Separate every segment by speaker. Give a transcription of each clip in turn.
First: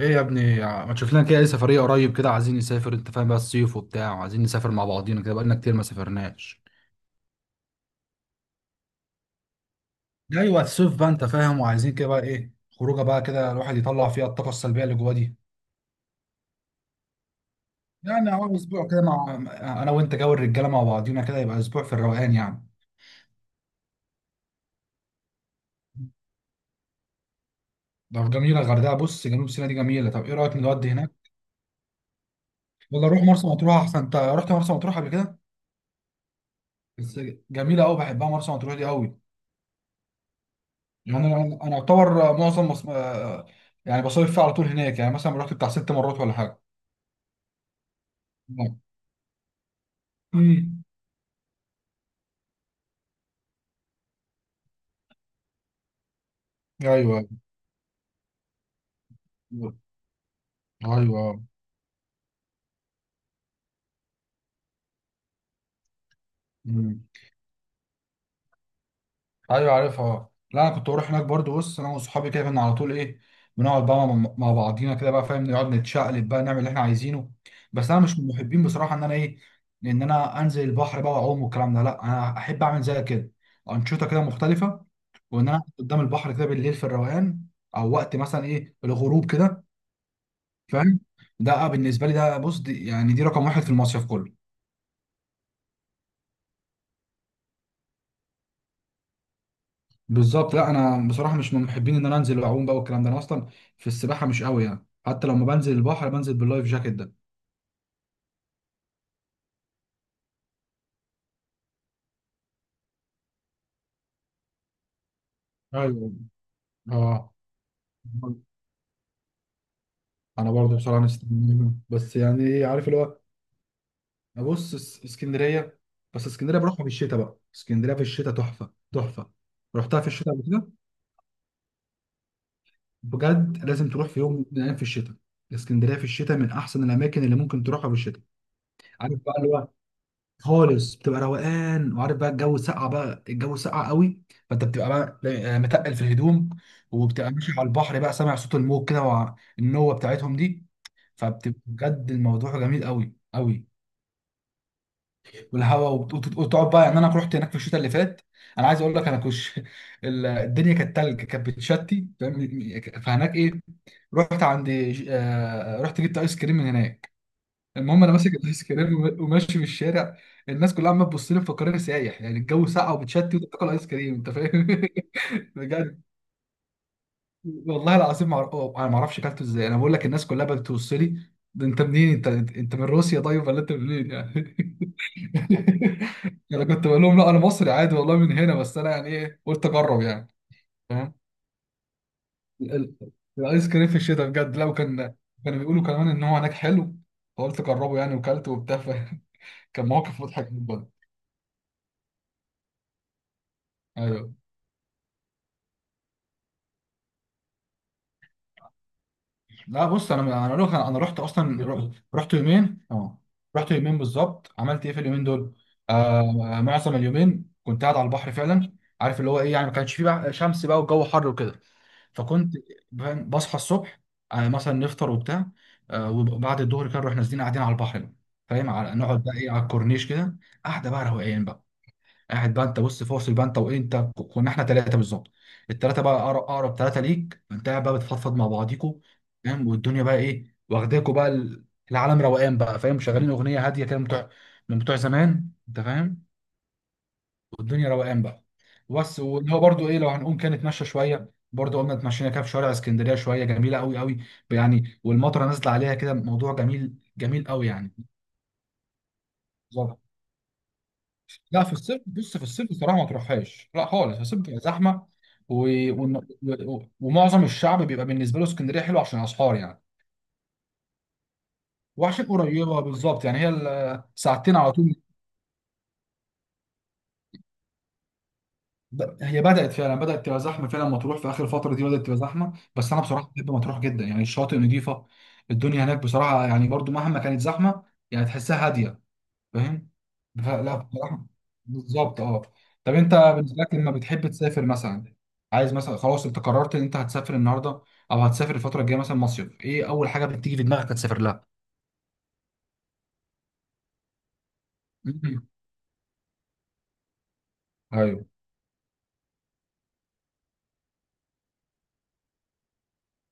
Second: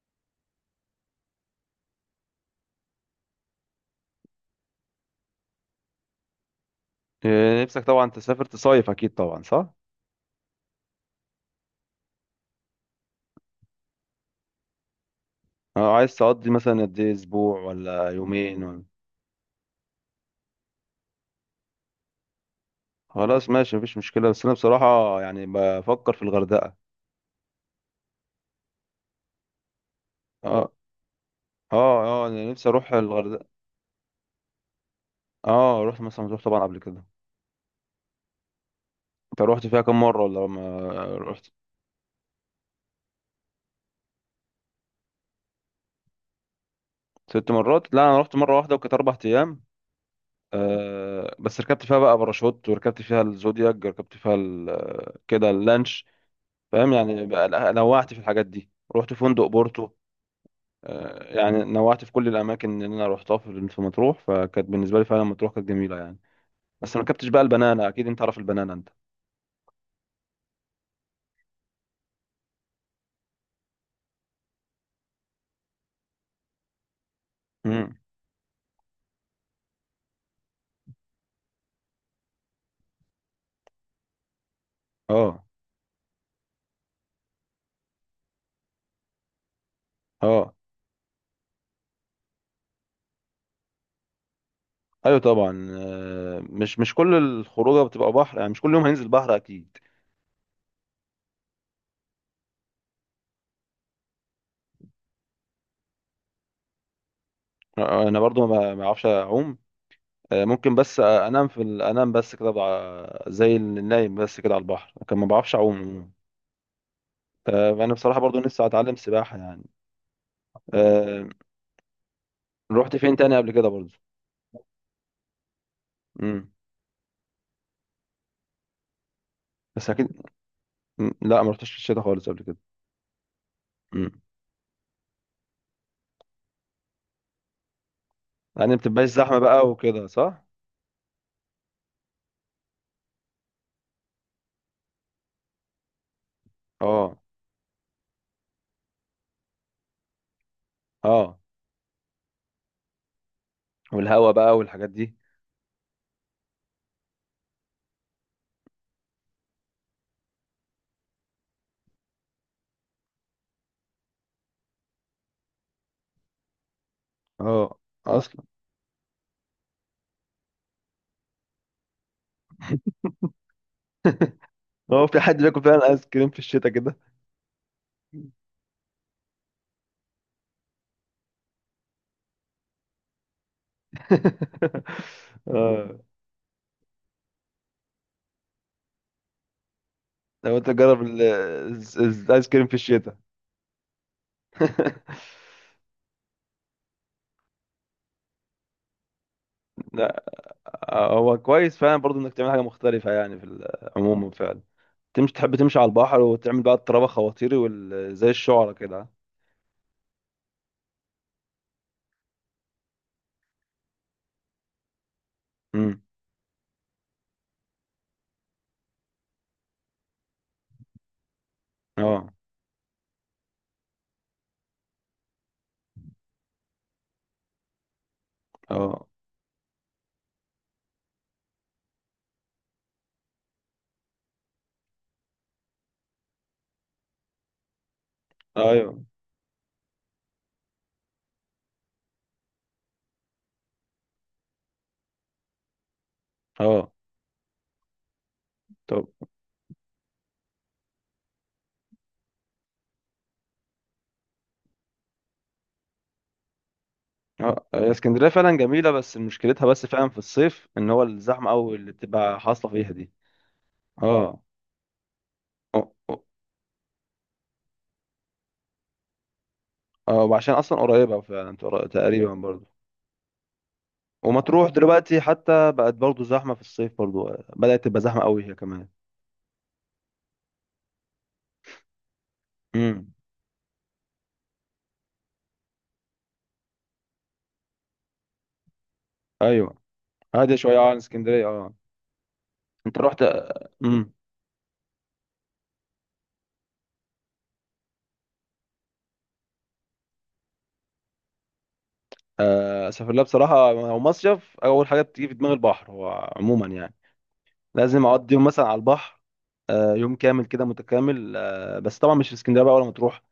Speaker 1: ايه يا ابني، ما تشوف لنا كده اي سفريه قريب كده؟ عايزين نسافر، انت فاهم بقى، الصيف وبتاع، وعايزين نسافر مع بعضينا كده، بقالنا كتير ما سافرناش.
Speaker 2: إيه، نفسك طبعا تسافر تصيف، اكيد طبعا صح.
Speaker 1: ايوه، الصيف بقى انت فاهم، وعايزين كده بقى ايه. خروجه بقى كده، الواحد يطلع فيها الطاقه السلبيه اللي جواه دي.
Speaker 2: عايز تقضي مثلا قد ايه، اسبوع ولا
Speaker 1: يعني اهو
Speaker 2: يومين ولا...
Speaker 1: اسبوع كده مع انا وانت جو الرجاله مع بعضينا كده، يبقى اسبوع في الروقان يعني.
Speaker 2: خلاص ماشي، مفيش مشكله، بس انا بصراحه يعني بفكر في الغردقه.
Speaker 1: طب جميله الغردقه، بص، جنوب سيناء دي جميله. طب ايه رايك
Speaker 2: اه،
Speaker 1: نودي هناك؟
Speaker 2: اه، اه، انا نفسي اروح
Speaker 1: ولا نروح
Speaker 2: الغردقه.
Speaker 1: مرسى مطروح احسن؟ انت رحت مرسى مطروح قبل كده؟
Speaker 2: اه، رحت مثلا مطروح طبعا قبل كده.
Speaker 1: بس جميله قوي، بحبها مرسى مطروح دي قوي.
Speaker 2: انت رحت فيها كام مره ولا ما
Speaker 1: يعني
Speaker 2: رحت؟
Speaker 1: انا اعتبر معظم مص... آه، يعني بصيف فيه على طول هناك، يعني مثلا رحت بتاع 6 مرات ولا حاجه.
Speaker 2: 6 مرات؟ لا، انا رحت مره واحده وكانت 4 ايام.
Speaker 1: امم.
Speaker 2: بس ركبت فيها بقى باراشوت، وركبت فيها الزودياك، ركبت فيها كده اللانش. فاهم؟
Speaker 1: ايوه.
Speaker 2: يعني بقى نوعت في الحاجات دي. رحت فندق بورتو.
Speaker 1: ايوه.
Speaker 2: يعني نوعت في كل الاماكن اللي انا روحتها في في مطروح، فكانت بالنسبه لي فعلا مطروح كانت جميله يعني. بس ما
Speaker 1: امم.
Speaker 2: ركبتش بقى البنانا، اكيد انت عارف البنانا انت.
Speaker 1: ايوه، عارفها. لا، انا كنت بروح هناك برضو، بص، انا وصحابي كده كنا على طول ايه، بنقعد بقى مع بعضينا كده بقى، فاهم؟ نقعد نتشقلب بقى، نعمل اللي احنا عايزينه. بس
Speaker 2: امم
Speaker 1: انا مش من محبين بصراحه ان انا انزل البحر بقى واعوم والكلام ده. لا، انا احب اعمل زي كده انشطه كده مختلفه.
Speaker 2: اه،
Speaker 1: وان انا قدام البحر كده بالليل في الروقان، او وقت مثلا ايه الغروب كده،
Speaker 2: اه،
Speaker 1: فاهم. ده بالنسبه لي، ده بص، دي يعني دي رقم واحد في المصيف كله.
Speaker 2: ايوه طبعا. مش كل الخروجه بتبقى بحر، يعني مش كل يوم هننزل بحر اكيد.
Speaker 1: بالظبط. لا، انا بصراحه مش من محبين ان انا انزل واعوم بقى والكلام ده. انا اصلا في السباحه مش قوي يعني، حتى لما بنزل البحر بنزل باللايف جاكيت ده.
Speaker 2: انا برضو ما بعرفش اعوم. ممكن بس، انام في انام بس كده زي النايم بس كده على البحر، لكن ما بعرفش اعوم.
Speaker 1: ايوه. اه،
Speaker 2: فانا بصراحه برضو لسه اتعلم سباحه يعني.
Speaker 1: انا برضه بصراحه
Speaker 2: آه،
Speaker 1: بس يعني ايه، عارف
Speaker 2: رحت
Speaker 1: اللي
Speaker 2: فين
Speaker 1: هو.
Speaker 2: تاني قبل كده برضو؟
Speaker 1: ابص، اسكندريه. بس
Speaker 2: امم.
Speaker 1: اسكندريه بروحها في الشتاء بقى، اسكندريه في الشتاء تحفه تحفه.
Speaker 2: بس
Speaker 1: رحتها في
Speaker 2: اكيد.
Speaker 1: الشتاء قبل كده؟
Speaker 2: مم. لا، ما رحتش في الشتاء خالص قبل كده.
Speaker 1: بجد، لازم تروح
Speaker 2: مم.
Speaker 1: في يوم من الايام في الشتاء. اسكندريه في الشتاء من احسن الاماكن اللي ممكن تروحها في الشتاء.
Speaker 2: يعني ما بتبقاش
Speaker 1: عارف بقى
Speaker 2: زحمه
Speaker 1: اللي
Speaker 2: بقى
Speaker 1: هو،
Speaker 2: وكده، صح؟
Speaker 1: خالص بتبقى روقان. وعارف بقى الجو سقع بقى، الجو سقع قوي. فانت بتبقى بقى متقل في الهدوم.
Speaker 2: اه،
Speaker 1: وبتبقى ماشي على البحر بقى، سامع صوت الموج كده، والنوة بتاعتهم دي.
Speaker 2: اه.
Speaker 1: فبتبقى بجد الموضوع جميل قوي قوي.
Speaker 2: والهوا بقى والحاجات دي.
Speaker 1: والهواء وتقعد بقى، يعني انا رحت هناك في الشتاء اللي فات. انا عايز اقول لك، انا الدنيا كانت تلج، كانت بتشتي، فاهم؟ فهناك ايه، رحت عند ج- آه، رحت جبت ايس كريم من هناك.
Speaker 2: اه.
Speaker 1: المهم انا ماسك
Speaker 2: اصلا...
Speaker 1: الايس كريم وماشي في الشارع. الناس كلها عماله تبص لي مفكراني سايح، يعني الجو ساقع وبتشتي وتاكل ايس كريم، انت فاهم.
Speaker 2: هو في حد بياكل فعلا
Speaker 1: بجد،
Speaker 2: ايس كريم في الشتاء كده؟
Speaker 1: والله العظيم ما أعرف- أوه، انا ما اعرفش اكلته ازاي. انا بقول لك، الناس كلها بتبص لي، ده انت منين انت؟ انت من روسيا طيب ولا انت منين يعني؟
Speaker 2: اه.
Speaker 1: انا كنت بقول لهم لا، انا مصري عادي والله من هنا، بس انا يعني ايه، قلت اجرب يعني،
Speaker 2: لو انت تجرب
Speaker 1: فاهم.
Speaker 2: الايس كريم
Speaker 1: ال-
Speaker 2: في
Speaker 1: ال-
Speaker 2: الشتاء...
Speaker 1: الايس كريم في الشتاء بجد، لو كان كانوا بيقولوا كمان ان هو هناك حلو، فقلت اجربه يعني وكلته وبتاع. كان موقف
Speaker 2: لا.
Speaker 1: مضحك جدا.
Speaker 2: هو كويس فعلا برضو انك تعمل حاجه مختلفه، يعني في عموما
Speaker 1: ايوه.
Speaker 2: فعلا. تمشي، تحب تمشي على البحر، وتعمل بقى الطرابه خواطيري زي الشعرة كده.
Speaker 1: لا بص، انا اقول لك، انا رحت اصلا رحت يومين اه. رحت يومين بالظبط، عملت ايه في اليومين دول؟
Speaker 2: امم.
Speaker 1: آه، معظم اليومين كنت قاعد على البحر فعلا. عارف اللي هو ايه؟ يعني ما كانش فيه بقى شمس بقى والجو حر وكده.
Speaker 2: اه،
Speaker 1: فكنت فاهم، بصحى الصبح، مثلا نفطر وبتاع، وبعد الظهر كده نروح نازلين قاعدين على البحر. فاهم، على
Speaker 2: اه،
Speaker 1: نقعد بقى ايه، على الكورنيش كده. قاعده بقى روقان بقى، قاعد بقى انت، بص فاصل بقى انت، وانت كنا احنا 3 بالظبط. الثلاثه بقى، اقرب اقرب 3 ليك، انت قاعد بقى بتفضفض مع بعضيكوا،
Speaker 2: ايوه،
Speaker 1: فاهم، والدنيا بقى ايه واخداكوا بقى العالم روقان بقى، فاهم، شغالين اغنيه هاديه كده من بتوع زمان، انت فاهم.
Speaker 2: اه.
Speaker 1: والدنيا روقان بقى.
Speaker 2: طب.
Speaker 1: بس واللي هو برضو ايه، لو هنقوم كده نتمشى شويه، برضو قمنا اتمشينا كده في شوارع اسكندريه شويه، جميله قوي قوي يعني. والمطره نازله عليها كده، موضوع جميل جميل
Speaker 2: اه،
Speaker 1: قوي
Speaker 2: هي
Speaker 1: يعني.
Speaker 2: اسكندريه فعلا جميله، بس مشكلتها بس فعلا في الصيف ان هو الزحمه
Speaker 1: لا في
Speaker 2: قوي اللي
Speaker 1: الصيف، بص،
Speaker 2: بتبقى
Speaker 1: في
Speaker 2: حاصله
Speaker 1: الصيف
Speaker 2: فيها
Speaker 1: بصراحه ما
Speaker 2: دي.
Speaker 1: تروحهاش لا خالص، في الصيف
Speaker 2: اه،
Speaker 1: بتبقى زحمه و...
Speaker 2: اه، اه،
Speaker 1: و... ومعظم الشعب بيبقى بالنسبه له اسكندريه حلوه عشان اسعار يعني.
Speaker 2: اه، وعشان اصلا قريبه فعلا
Speaker 1: وعشان
Speaker 2: تقريبا برضو.
Speaker 1: قريبه بالظبط، يعني هي ساعتين
Speaker 2: ومطروح
Speaker 1: على طول.
Speaker 2: دلوقتي حتى بقت برضو زحمه في الصيف برضو، بدات تبقى زحمه قوي هي كمان.
Speaker 1: هي بدات فعلا، بدات تبقى زحمه فعلا مطروح في اخر الفتره دي، بدات تبقى زحمه. بس انا
Speaker 2: امم،
Speaker 1: بصراحه بحب مطروح جدا يعني، الشاطئ نظيفه. الدنيا هناك بصراحه يعني، برضو مهما كانت زحمه، يعني تحسها هاديه،
Speaker 2: ايوه.
Speaker 1: فاهم.
Speaker 2: هاديه
Speaker 1: فلا
Speaker 2: شويه عن
Speaker 1: بصراحه.
Speaker 2: اسكندريه، اه.
Speaker 1: بالظبط اه. طب
Speaker 2: انت
Speaker 1: انت
Speaker 2: رحت.
Speaker 1: بالنسبه لك لما
Speaker 2: امم.
Speaker 1: بتحب تسافر مثلا، عايز مثلا، خلاص انت قررت ان انت هتسافر النهارده او هتسافر الفتره الجايه مثلا، مصيف ايه اول حاجه بتيجي في دماغك هتسافر لها؟
Speaker 2: اسافر لها بصراحه، هو مصيف اول حاجه بتيجي في
Speaker 1: مم.
Speaker 2: دماغ البحر هو عموما يعني. لازم
Speaker 1: ايوه.
Speaker 2: اقضي يوم مثلا على البحر، يوم كامل كده متكامل. بس طبعا مش في اسكندريه بقى ولا مطروح،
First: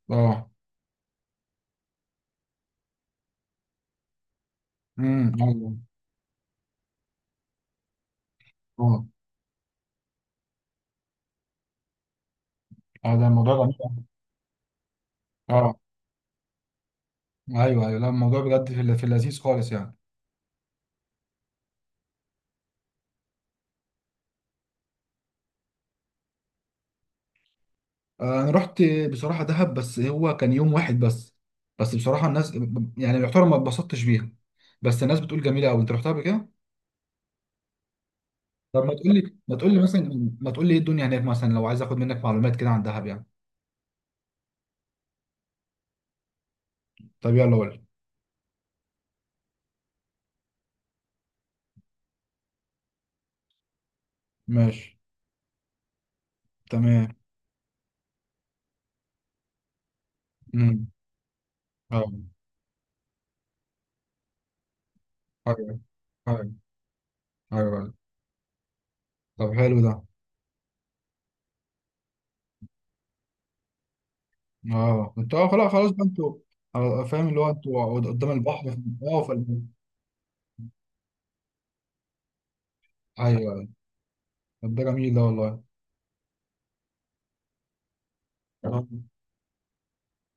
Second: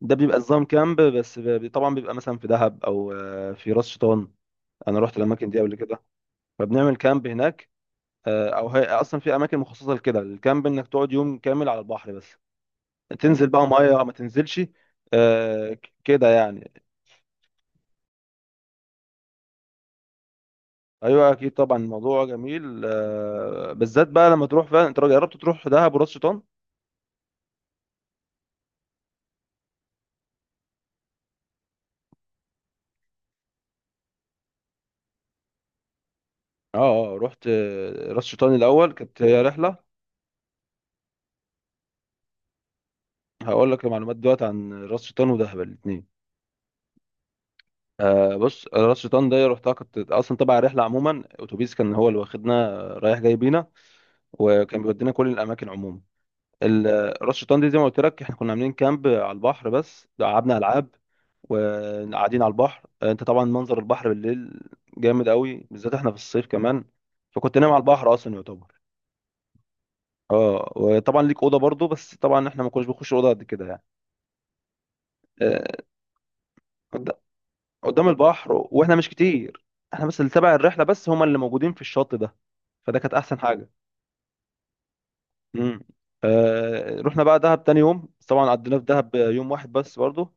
Speaker 2: ده بيبقى
Speaker 1: اه.
Speaker 2: نظام كامب. طبعا بيبقى مثلا في دهب او في راس شيطان. انا رحت
Speaker 1: امم.
Speaker 2: الاماكن دي
Speaker 1: ايوه.
Speaker 2: قبل كده، فبنعمل كامب هناك. او هي
Speaker 1: اه.
Speaker 2: اصلا في اماكن مخصصه لكده الكامب، انك تقعد يوم كامل على البحر بس.
Speaker 1: اه، ده
Speaker 2: تنزل
Speaker 1: الموضوع
Speaker 2: بقى
Speaker 1: جميل.
Speaker 2: ميه ما تنزلش،
Speaker 1: اه،
Speaker 2: كده يعني.
Speaker 1: ايوه، ايوه، لا الموضوع بجد في في اللذيذ خالص يعني.
Speaker 2: ايوه اكيد طبعا الموضوع جميل، بالذات بقى لما تروح فعلا. انت جربت تروح دهب وراس شيطان؟
Speaker 1: انا رحت بصراحه دهب، بس هو كان يوم واحد بس. بس بصراحه الناس، يعني يعتبر ما اتبسطتش بيها. بس الناس بتقول جميله قوي. انت رحتها قبل كده؟
Speaker 2: اه، اه، رحت. راس شيطان
Speaker 1: طب
Speaker 2: الاول كانت هي رحله.
Speaker 1: ما تقول لي ايه الدنيا هناك مثلا، لو عايز اخد منك معلومات كده عن دهب يعني.
Speaker 2: هقول لك المعلومات دلوقتي عن راس شيطان ودهب الاثنين.
Speaker 1: طب يلا قول لي.
Speaker 2: بص، راس شيطان ده رحتها كنت اصلا تبع الرحله عموما، اتوبيس كان هو اللي واخدنا، رايح جاي بينا، وكان
Speaker 1: ماشي.
Speaker 2: بيودينا كل الاماكن عموما.
Speaker 1: تمام.
Speaker 2: راس شيطان دي زي ما قلت لك احنا كنا عاملين كامب على البحر، بس لعبنا
Speaker 1: امم.
Speaker 2: العاب
Speaker 1: اه.
Speaker 2: وقاعدين على البحر. انت طبعا منظر البحر بالليل جامد قوي،
Speaker 1: ايوه.
Speaker 2: بالذات احنا في الصيف
Speaker 1: ايوه.
Speaker 2: كمان، فكنت نايم على
Speaker 1: ايوه.
Speaker 2: البحر اصلا يعتبر.
Speaker 1: طب حلو ده.
Speaker 2: اه، وطبعا ليك اوضه برضو، بس طبعا احنا ما كناش بنخش اوضه قد كده يعني.
Speaker 1: اه، انت. اه، خلاص،
Speaker 2: آه،
Speaker 1: خلاص بقى انتوا.
Speaker 2: قد-
Speaker 1: فاهم اللي هو انتوا
Speaker 2: قدام
Speaker 1: قدام
Speaker 2: البحر، و-
Speaker 1: البحر
Speaker 2: واحنا مش كتير، احنا بس اللي تبع الرحله بس هم اللي موجودين في الشط ده، فده كانت احسن
Speaker 1: ايوه، ايوه.
Speaker 2: حاجه.
Speaker 1: طب ده جميل ده والله.
Speaker 2: امم. رحنا بقى دهب تاني يوم، بس طبعا قضينا في
Speaker 1: آه،
Speaker 2: دهب يوم واحد بس برضه.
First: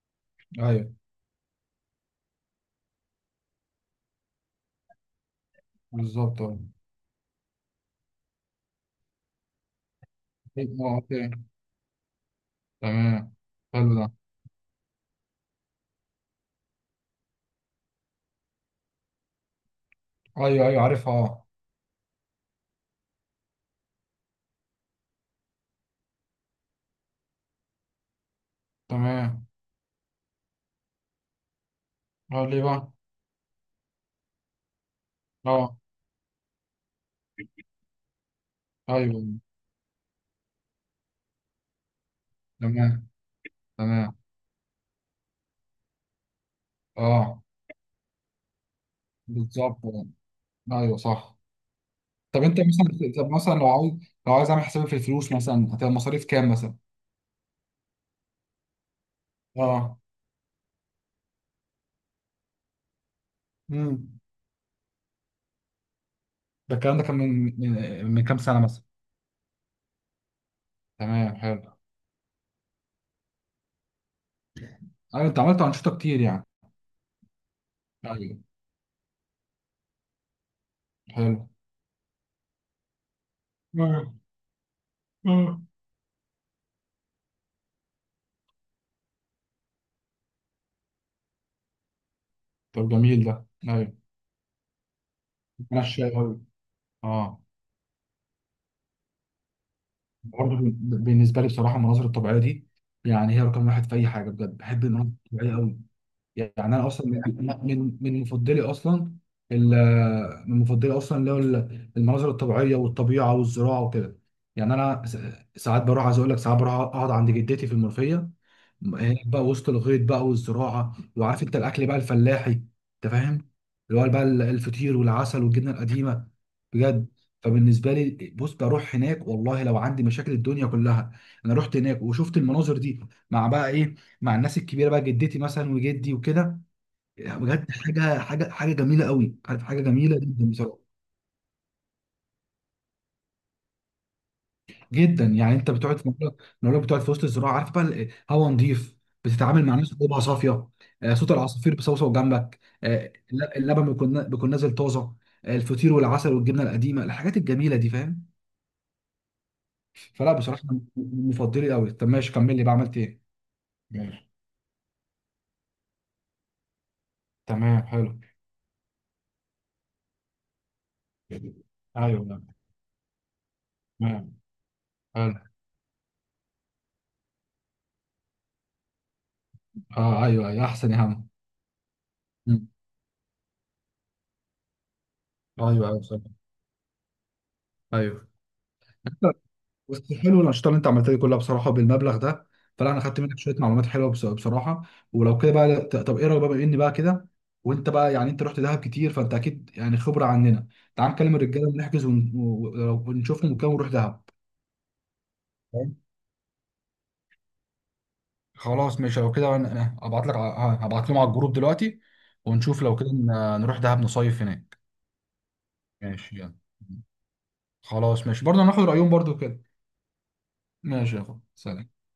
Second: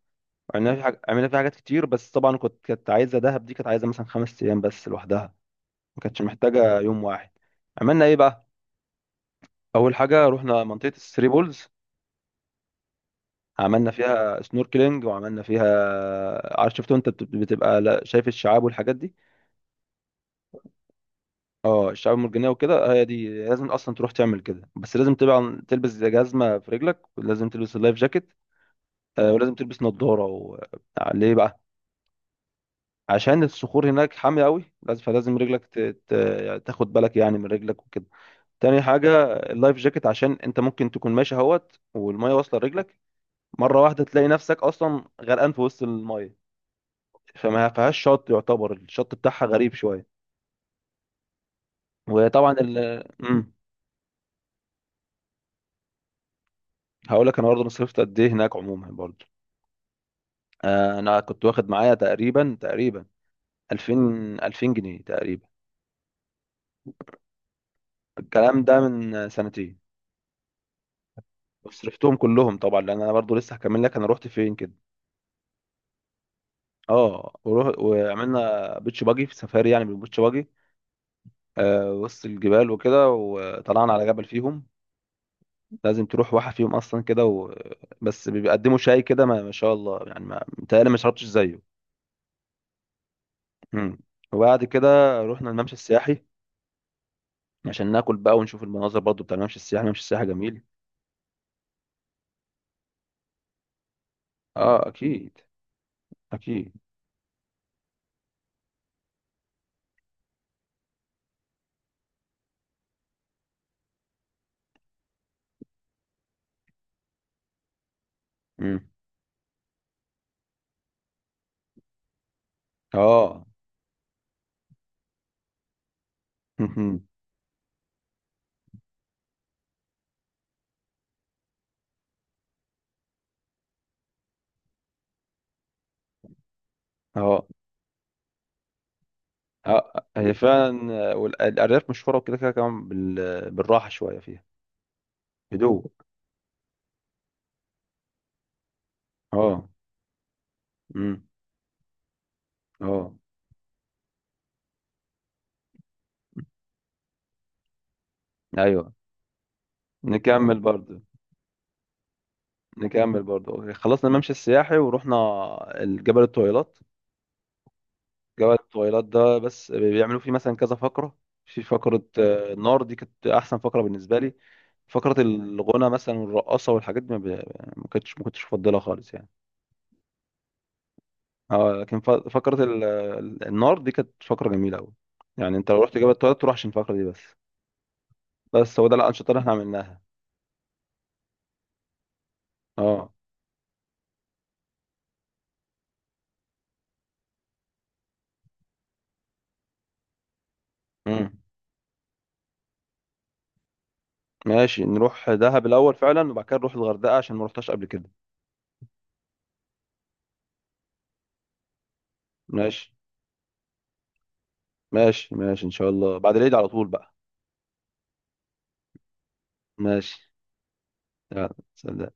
Speaker 2: عملنا في
Speaker 1: ايوه
Speaker 2: حاجة عملنا في حاجات كتير، بس طبعا كانت عايزه دهب دي كانت عايزه مثلا 5 ايام بس لوحدها، ما كانتش
Speaker 1: بالظبط اه.
Speaker 2: محتاجه يوم واحد. عملنا ايه بقى؟ اول حاجه رحنا
Speaker 1: اه،
Speaker 2: منطقه الثري
Speaker 1: اوكي.
Speaker 2: بولز.
Speaker 1: تمام.
Speaker 2: عملنا
Speaker 1: حلو ده.
Speaker 2: فيها سنوركلينج، وعملنا فيها عارف، شفتوا انت بتبقى شايف الشعاب والحاجات دي.
Speaker 1: ايوه، ايوه عارفها اه.
Speaker 2: اه، الشعاب المرجانيه وكده، هي دي لازم اصلا تروح تعمل كده، بس لازم طبعا تلبس جزمه في رجلك، ولازم تلبس اللايف جاكيت،
Speaker 1: تمام.
Speaker 2: ولازم تلبس نظاره و... ليه بقى؟
Speaker 1: اه، ليه بقى؟
Speaker 2: عشان الصخور هناك حاميه قوي، لازم، فلازم رجلك
Speaker 1: اه.
Speaker 2: يعني تاخد بالك يعني من رجلك وكده. تاني
Speaker 1: ايوه،
Speaker 2: حاجه اللايف جاكيت، عشان انت ممكن تكون ماشي اهوت والميه واصله لرجلك،
Speaker 1: تمام
Speaker 2: مره واحده
Speaker 1: تمام.
Speaker 2: تلاقي نفسك اصلا غرقان في وسط الميه،
Speaker 1: اه،
Speaker 2: فما فيهاش شط، يعتبر الشط بتاعها غريب
Speaker 1: بالظبط.
Speaker 2: شويه.
Speaker 1: ايوه صح. طب
Speaker 2: وطبعا
Speaker 1: انت
Speaker 2: ال...
Speaker 1: مثلا، طب مثلا لو عايز اعمل حسابي في الفلوس مثلا، هتبقى مصاريف كام مثلا؟
Speaker 2: هقول لك انا برضه أنا صرفت قد ايه هناك عموما برضه.
Speaker 1: اه.
Speaker 2: انا كنت واخد معايا تقريبا 2000...
Speaker 1: امم.
Speaker 2: 2000 جنيه تقريبا.
Speaker 1: ده الكلام ده كان من كام سنه
Speaker 2: الكلام ده
Speaker 1: مثلا؟
Speaker 2: من سنتين،
Speaker 1: تمام حلو.
Speaker 2: وصرفتهم كلهم طبعا، لان انا برضو لسه هكمل لك انا رحت فين كده.
Speaker 1: ايوه، انت عملت انشطه كتير يعني.
Speaker 2: اه،
Speaker 1: ايوه.
Speaker 2: وعملنا بيتش باجي في سفاري، يعني بالبيتش باجي،
Speaker 1: حلو.
Speaker 2: وسط الجبال وكده، وطلعنا على
Speaker 1: اه.
Speaker 2: جبل فيهم.
Speaker 1: اه،
Speaker 2: لازم تروح واحد فيهم اصلا كده و... بس بيقدموا شاي كده، ما شاء الله يعني، ما متهيألي ما شربتش زيه.
Speaker 1: طب جميل ده. ايوه،
Speaker 2: مم. وبعد كده رحنا الممشى
Speaker 1: انا الشاي
Speaker 2: السياحي،
Speaker 1: أوي. اه،
Speaker 2: عشان ناكل بقى ونشوف المناظر، برضو بتاع الممشى السياحي، الممشى السياحي
Speaker 1: برضه
Speaker 2: جميل.
Speaker 1: بالنسبه لي بصراحه المناظر الطبيعيه دي، يعني هي رقم واحد في اي حاجه، بجد بحب
Speaker 2: اه،
Speaker 1: المناظر
Speaker 2: اكيد،
Speaker 1: الطبيعيه قوي. يعني
Speaker 2: اكيد.
Speaker 1: انا اصلا من مفضلي اصلا، من مفضلي اصلا اللي هو المناظر الطبيعيه والطبيعه والزراعه وكده. يعني انا ساعات بروح، عايز اقول لك ساعات بروح اقعد عند جدتي في المنوفيه،
Speaker 2: امم.
Speaker 1: هناك بقى وسط الغيط بقى والزراعه، وعارف انت الاكل بقى الفلاحي، انت
Speaker 2: اه.
Speaker 1: فاهم، اللي هو بقى الفطير والعسل والجبنه القديمه.
Speaker 2: مهم.
Speaker 1: بجد، فبالنسبه لي بص بروح هناك والله، لو عندي مشاكل الدنيا كلها انا رحت هناك وشفت المناظر دي، مع بقى ايه، مع الناس الكبيره بقى جدتي مثلا وجدي وكده. يعني
Speaker 2: اه،
Speaker 1: بجد حاجه جميله قوي، عارف حاجه
Speaker 2: اه،
Speaker 1: جميله
Speaker 2: هي
Speaker 1: جدا بصراحه.
Speaker 2: فعلا والارياف مشهوره وكده كده كمان بالراحه شويه فيها.
Speaker 1: جدا يعني، انت
Speaker 2: هدوء.
Speaker 1: بتقعد في مكان، لو بتقعد في وسط الزراعه، عارف بقى هوا نظيف، بتتعامل
Speaker 2: اه.
Speaker 1: مع ناس قلوبها صافيه.
Speaker 2: امم.
Speaker 1: صوت العصافير بصوصو جنبك،
Speaker 2: اه،
Speaker 1: اللبن بيكون نازل طازه. الفطير والعسل والجبنه القديمه، الحاجات الجميله دي، فاهم.
Speaker 2: ايوه.
Speaker 1: فلا
Speaker 2: نكمل
Speaker 1: بصراحه من
Speaker 2: برضه.
Speaker 1: مفضلي قوي. طب ماشي، كمل لي بقى، عملت ايه؟
Speaker 2: نكمل برضه أوكي. خلصنا
Speaker 1: ماشي.
Speaker 2: الممشى السياحي ورحنا الجبل الطويلات.
Speaker 1: تمام حلو.
Speaker 2: جبل الطويلات ده بس بيعملوا فيه مثلا كذا فقره. في فقره،
Speaker 1: ايوه.
Speaker 2: النار دي كانت احسن فقره بالنسبه
Speaker 1: تمام
Speaker 2: لي. فقره
Speaker 1: حلو.
Speaker 2: الغنى مثلا والرقصه والحاجات دي ما كنتش مفضلها خالص يعني.
Speaker 1: اه. ايوه، ايوه احسن يا عم.
Speaker 2: اه، لكن فقرة
Speaker 1: مم.
Speaker 2: النار دي كانت فقرة جميلة أوي. يعني أنت لو
Speaker 1: ايوه،
Speaker 2: رحت
Speaker 1: ايوه
Speaker 2: جبل
Speaker 1: صح.
Speaker 2: التواليت تروح عشان الفقرة دي بس.
Speaker 1: ايوه.
Speaker 2: بس هو ده الأنشطة اللي احنا عملناها.
Speaker 1: بس حلو الانشطه اللي انت عملتها دي كلها بصراحه بالمبلغ ده. فلا انا
Speaker 2: اه.
Speaker 1: خدت منك شويه معلومات حلوه، بصراحه. ولو كده بقى، طب ايه رايك بقى، بما اني بقى كده، وانت بقى يعني انت رحت دهب كتير، فانت اكيد يعني خبره عننا، تعال نكلم
Speaker 2: امم.
Speaker 1: الرجاله ونحجز ونشوفهم وكده ونروح دهب.
Speaker 2: ماشي، نروح دهب
Speaker 1: تمام؟
Speaker 2: الأول فعلا، وبعد كده نروح الغردقة، عشان ما رحتهاش قبل كده.
Speaker 1: خلاص ماشي، لو كده انا هبعت لك، هبعت لهم على الجروب دلوقتي، ونشوف
Speaker 2: ماشي
Speaker 1: لو كده نروح دهب نصيف هناك.
Speaker 2: ماشي ماشي إن شاء الله بعد
Speaker 1: ماشي
Speaker 2: العيد
Speaker 1: يلا.
Speaker 2: على طول بقى.
Speaker 1: خلاص ماشي، برضه هناخد رايهم برضه كده.
Speaker 2: ماشي،
Speaker 1: ماشي يا اخو،
Speaker 2: يلا،
Speaker 1: سلام.
Speaker 2: سلام.